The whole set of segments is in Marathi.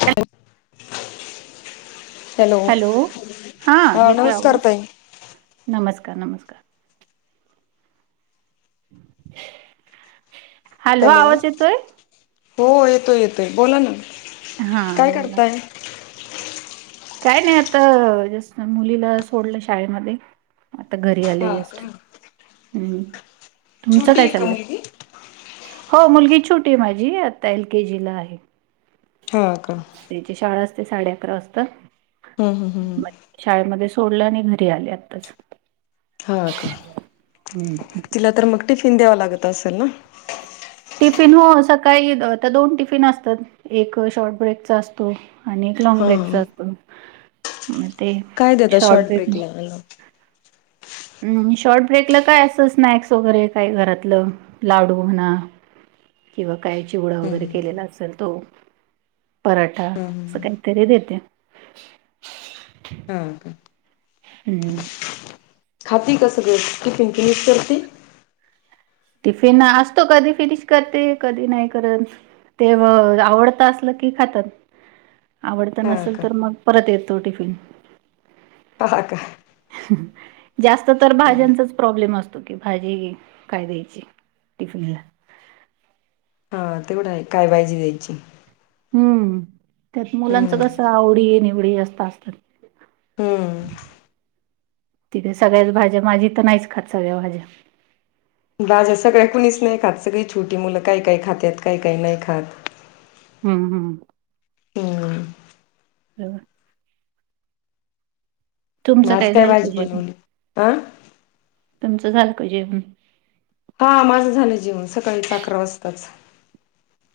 हो. हॅलो हा येतोय नमस्कार आवाज तई. नमस्कार नमस्कार. [inaudible] हॅलो आवाज येतोय हो येतोय येतोय बोला ना हा काय बोला. करताय काय नाही आतास मुलीला सोडलं शाळेमध्ये. आता घरी आले जास्त हम् तुमचं छोटी काय आहे का चाललंय. मुलगी हो मुलगी छोटी आहे माझी आता एल के जीला आहे. का त्यांची शाळा असते साडे अकरा वाजता हम् हम हम मग ह शाळेमध्ये सोडलं आणि घरी आले आताच. हा का हम्म. तिला तर मग टिफिन द्यावा लागत असेल ना. टिफिन हो सकाळी आता दोन टिफिन असतात एक शॉर्ट ब्रेकचा असत. आणि एक लॉंग हा ब्रेकचा असतो म ते काय देता शॉर्ट ब्रेक [inaudible] हम्म शॉर्ट ब्रेकला काय असं स्नॅक्स वगैरे काय घरातलं लाडू म्हणा किंवा काय चिवडा वगैरे हम्म केलेला असेल तो. पराठा हम्म असं हम्म काहीतरी देते. हा. हम्म खाती कसं टिफिन फिनिश करती? टिफिन असतो कधी फिनिश करते, कधी नाही करत. ते व आवडत असल की खातात. आवडत हा नसेल का तर मग परत येतो टिफिन. हा का? जास्त तर भाज्यांचाच प्रॉब्लेम असतो की भाजी काय देई ची टिफिनला ह तेवढं काय भाजी द्यायची? हम्म त्यात हम्म मुलांचं कस आवडी निवडी जास्त असतात. हम्म. तिकडे सगळ्याच भाज्या माझी तर नाहीच खात सगळ्या भाज्या बाज असं काही कुणीच नाही खात सगळी छोटी मुलं काय काय खातात काय काही नाही खात हम्म हम् हम्म हो. तुमचं माज काय झालं का भाजू जेवण? बनवणे हं. तुमचं झालं का जेव हा माझं झालं जीवन सकाळीच अकरा वाजताच.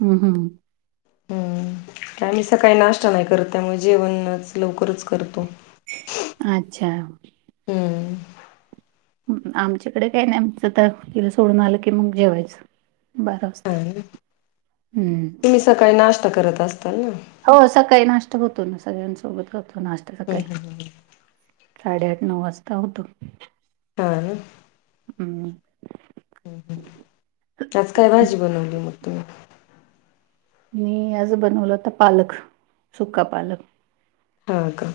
हम्म हम्म हम्म आम्ही सकाळी नाश्ता नाही करत त्यामुळे जेवणच लवकरच करतो. अच्छा. हम्म आमच्याकडे काही नाही आमचं तर तिला सोडून आलं की मग जेवायचं. बारा वाजता. हम्म. तुम्ही सकाळी नाश्ता करत असताल ना? हो सकाळी नाष्टा होतो ना सगळ्यांसोबत होतो नाष्टा हम्म सकाळी. हम्म हम्म साडेआठ नऊ वाजता होतो. हा न हम्म आज काय भाजी बनवली मग तुम्ही? मी आज बनवलं होत पालक सुका पालक. हा का.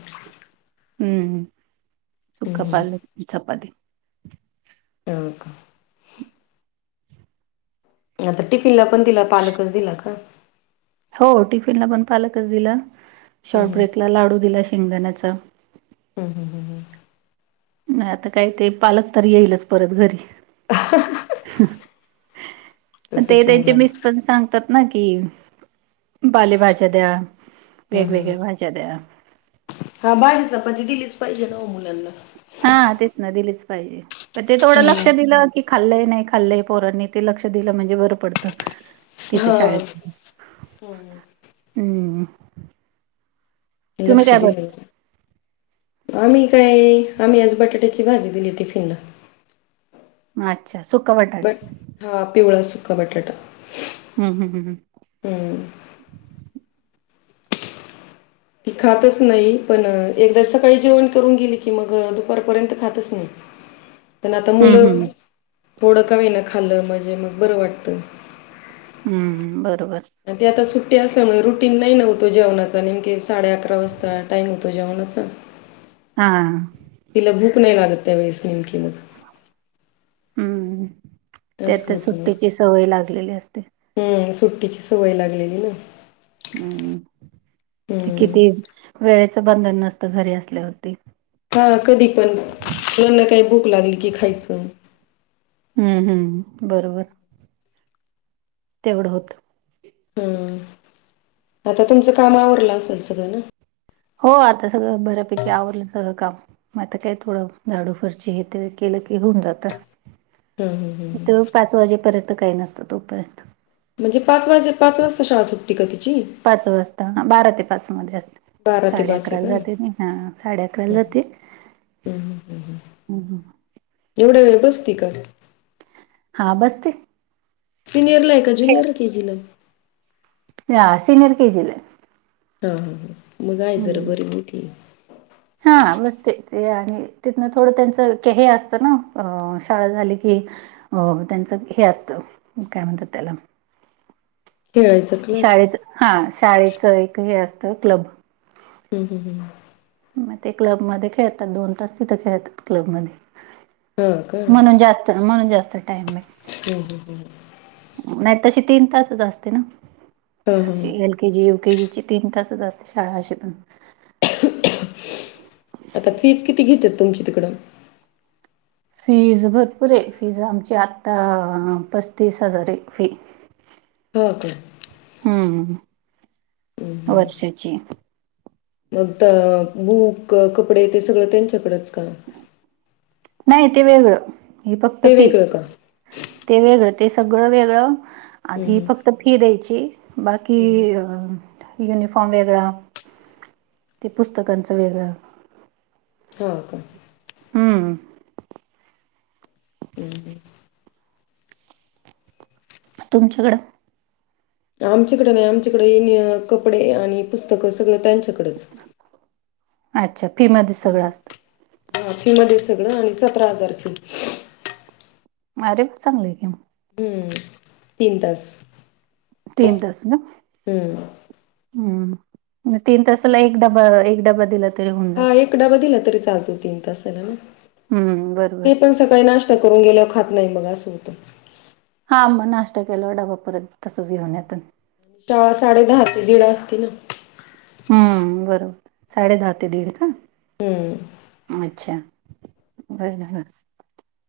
हम्म हम्म हम्म सुकाापाले चपाती. हो का? आता टिफिनला पण दिला पालकच दिला का? हो टिफिनला पण पालकच दिला हम्म शॉर्ट हम्म ब्रेकला लाडू दिला शेंगदाण्याचा. हम्म हम्म हम्म. नाही आता काय ते पालक तर येईलच परत घरी. ते तसच आहे त्यांचे मुलांच मिस पण सांगतात. न कि पालेभाज्या द्या हम्म हम्म हम्म वेगवेगळ्या भाज्या द्या. हा भाजी चपाती दिलीच पाहिजे ना ओ मुलांना. हा तेच ना दिलेच पाहिजे प ते थोडं लक्ष हम्म दिलं की खाल्लंय नाही खाल्लंय पोरांनी ते लक्ष दिलं म्हणजे बरं पडतं. तिथे हा शाळेत. हम्म तुम्ही लक्ष काय दिलेलं. बनवलं? आम्ही काय आम्ही आज बटाट्याची भाजी दिली टिफिनला. अच्छा सुका बट बटाटा. हा, पिवळा सुका बटाटा. हम, हम, हम हम हम्. ती खातच नाही पण, एकदा सकाळी जेवण करून गेली की मग दुपारपर्यंत खातच नाही. पण आता हम्म मुलं, हम्म थोड का वण खाल्ल म्हणजे मग बरं वाटतं. हम्म, बरोबर. आणि ते आता सुट्टी असल्यामुळे रुटीन नाही ना तो जेवणाचा, नेमके साडे अकरा वाजता टाइम होतो जेवणाचा. [inaudible] हा. तिला भूक नाही लागत त्या वेळेस नेमकी मग हम्म, त्यात असं होतं मग सुट्टीची सवय लागलेली असते. हम्म, सुट्टीची सवय लागलेली ना. हम्म, ते हम्म किती वेळेचं बंधन नसत घरी असल्यावरती. हा कधी पण, मुलाना काही भूक लागल की खायचं. हम्म, हम्म बरोबर तेवढं होतं. ह आता तुमचं काम आवरलं असेल सगळं न? हो आता सगळं बऱ्यापैकी आवरलं सगळं काम. म आता काय थोडं झाडू फरशी हे ते केलं की होऊन जात. हम्म, हम्म, हम्म वाजेपर्यंत काही नसतं तोपर्यंत. म्हणजे, पाच वाजे पाच वाजता शाळा सुट्टती का तिची? पाच वाजता, बारा ते पाचमध्ये असत. बारा ते साडे पाच आहे अकराला का जाते, हम्म म हा साडे अकराला जाते. हम्म हम्म हम्म हम, ह एवढ्या वेळ बसते का? हा, बस ते. सिनियरला आहे का जुनियरला केजीला? या सीनिर के जीला. हा, हा, ह मगाय जरा बर मोतीठी हा बसते, ते आणि तिथनं थोडं त्यांचं हे असतं ना शाळा झाली की हो त्यांचं हे असतं, काय म्हणतात त्याला खेळायचा क्लास शाळेच हा, शाळेच एक हे असतं क्लब हम, हम, हम मग ते क्लबमध्ये खेळतात, दोन तास तिथं खेळतात क्लब मध्ये. हा का म्हणून जास्त, म्हणून जास्त टाईम हो, हो, हो नाही तशी तीन तासच असते ना. हां हां हां के जी यु केजीची तीन तास असते, शाळा अशी पण आता फीज किती घेत तुमची तिकडं? फीज भरपूर आहे, फीज आमची आत्ता पस्तीस हजार आहे फी. हो काय. हम्म, हम्म हम्म वर्षाचे मग, बुक कपडे ते सगळं त्यांच्याकडेच का? नाही ते वेगळं, हे फक्त ते फी. वेगळं का? ते वेगळं, ते सगळं वेगळं हं आधी हं फक्त फी द्यायची बाकी, हं युनिफॉर्म वेगळा ते पुस्तकांचं वेगळं हो का हं. हम् तुमच्याकडं आमच्याकडे नाही आमच्याकडे येन कपडे आणि पुस्तकं सगळं त्यांच्याकडेच अच्छा फी मध्ये हं सगळं असतं हा फी मध्ये सगळं आणि सतरा हजार फी अरे प चांगली आहे क हं तीन तास तीन तास ना हम्म हम्म तीन तासाला एक डबा एक डबा दिला तरी होऊन जात तकडा बधला तरी चालतो तीन तास झाला ना हम्म ते बरोबर पण सकाळी नाष्टत करून गेल्या खात नाही मग असं होतं हां मग नाश्ता केला डाबा परत तसच घेऊन याेत चळा साडे दहा ते दीडा असतील ना हम्म बरोबर साडे दहा ते दीड हा हं अच्छा बयन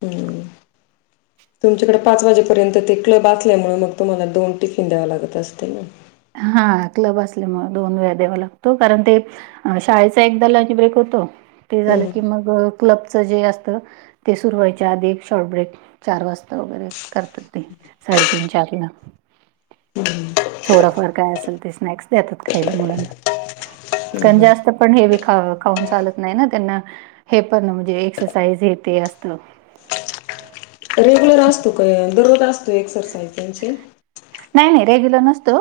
हम् तुमच्याकडे पाच वाजेपर्यंत ते क्लब असल्यामुळे मग तुम्हाला दोन टिफिन द्याव लागत असते ना हा क्लब असल्यामु दोन वेळा द्यावा लागतो कारण ते अ शाळेचा एकदा ल ब्रेक होतो ते हं झालं की मग क्लबचं जे असत ते सुरू व्हायच्या आधी एक शॉर्ट ब्रेक चार वाजता वगैरे करतात ते साडेतीीन चार किला थोडाफार काय असेल ते स्नॅक्स देतात खायला मुलांना हं कारण हं जास्त पण हेवी ख खाऊन चालत नाही ना त्यांना हे पण म्हणजे एक्सरसाइज हे ते असतं रेग्युलर असतो का दररोज असतो एक्सरसाइजची नाही नाही रेग्युलर नसतो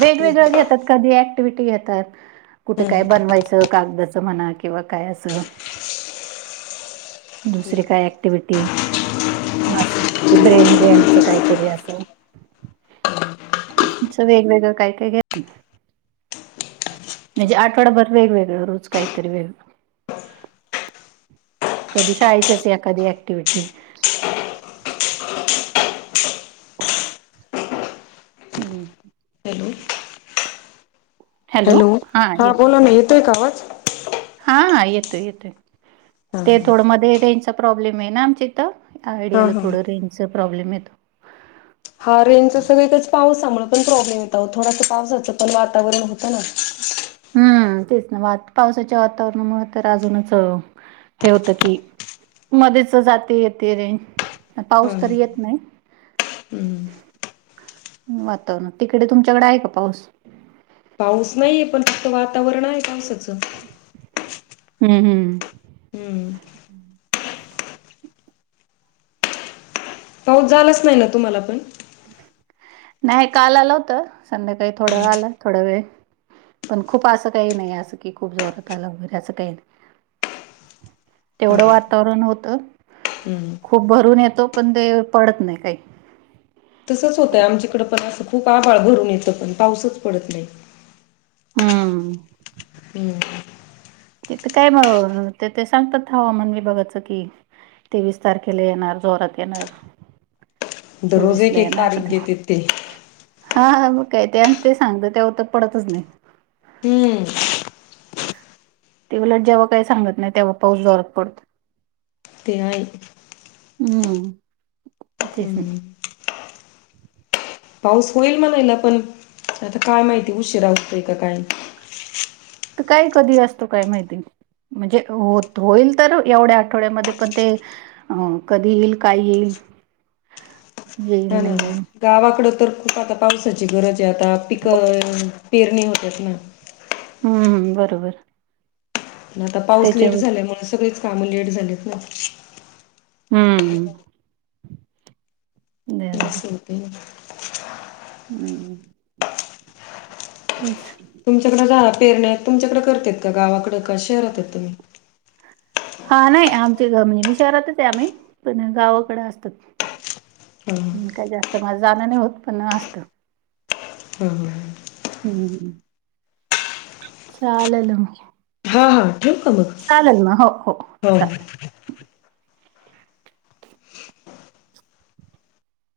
वेगवेगळ घेतात कधी ऍक्टिव्हटी घेतात कुठे काय हम्म बनवायचं कागदाचं म्हणा किंवा काय असं दुसरी काय ॲक्टिविटी ब्रेन गेमच काहीतरी असं त वेगवेगळं काय काय घ म्हणजे आठवडाभर वेगवेगं रोज काहीतरी वेगळं कधी शाळेच या कधी ऍक्टिव्हटी हम् हॅलो हॅलो हा बोला ना येतोय का आवाज हा हा येतोय येतोय हा ते हा थोडं मध्ये रेंजचा प्रॉब्लेम आहे ना आमच्या इथं या हा आयडियाला हा थोडं रेंजचचा प्रॉब्लेम येतो हा रेनच सगळं एकच पावसामुळे पण प्रॉब्लेम येत थोडस पावसाचं पण वातावरण होतं ना हम्म तेच ना वा पावसाच्या वातावरणामुळे तर अजूनच हे होतं की मध्येच जाते येते रेंज हा हा पाऊस तर येत नाही हम्म वातावरण तिकडे तुमच्याकडे आहे का पाऊस पाऊस नाहीये पण फक्त वातावरण आहे पावसाचं हम्म हम् हम्म पाऊस झालाच नाही ना तुम्हाला पण नाही काल आलं होतं संध्याकाळी थोडं आला थोड वेळ पण खूप असं काही नाही असं की खूप जोरात आलं वैरे असं काही नाही हा तेवढं वातावरण होतं. हम्म खूप भरून येतो पण ते पडत नाही काही. तसंच होतंय आमच्याकडं पण असं खूप आभाळ भरून येतं पण पाऊसच पडत नाही. हम्म. हम्म. तिथं काय ते ते सांगतात हवामान विभागाचं कि तेवीस तारखेला येणार जोरात येणार. दररोज चोवीस एक ला एक ना आपण तारीख देतेत ते हा हा मग काय त्या ते सांगत त्या हो तर पडतच नाही. तीन तेवलट जेव्हा काही सांगत नाही तेव्हा पाऊस जरत पडतो. तेय. हम्. हम्म. पाऊस होईल मणाला पण आता काय माहिती उशीिरा होतोय का काय. तर काय कधी असतो काय माहिती. म्हणजे होत होईल तर एवढ्या आठवड्यामध्ये पण ते अ कधी येईल काय येईल. येईल ह ना नाही येईल गावाकड तर खूप आता पावसाची गरज आहे आता पिकं पेरणी होतात ना हम्मम् बरोबर. आता पाऊस लेट त्याच्यावर झालाय म सगळीच काम लेट झालेत ना हम्म हम् बस होते. हम्म कच तुमच्याकडे जा पेरणे तुमच्याकडे करत का गावाकडडे का शहरात आहेत तुम्ही हा नाही आमचे ग म्हणजे मी शहरातच आहे आम्ही पण गावाकडे असतात. ह. काही जास्त मझ जाण नाही होत पण असतं. हो हम् लेल हां हां ठेवू का मग चालेल म हो हो चालेल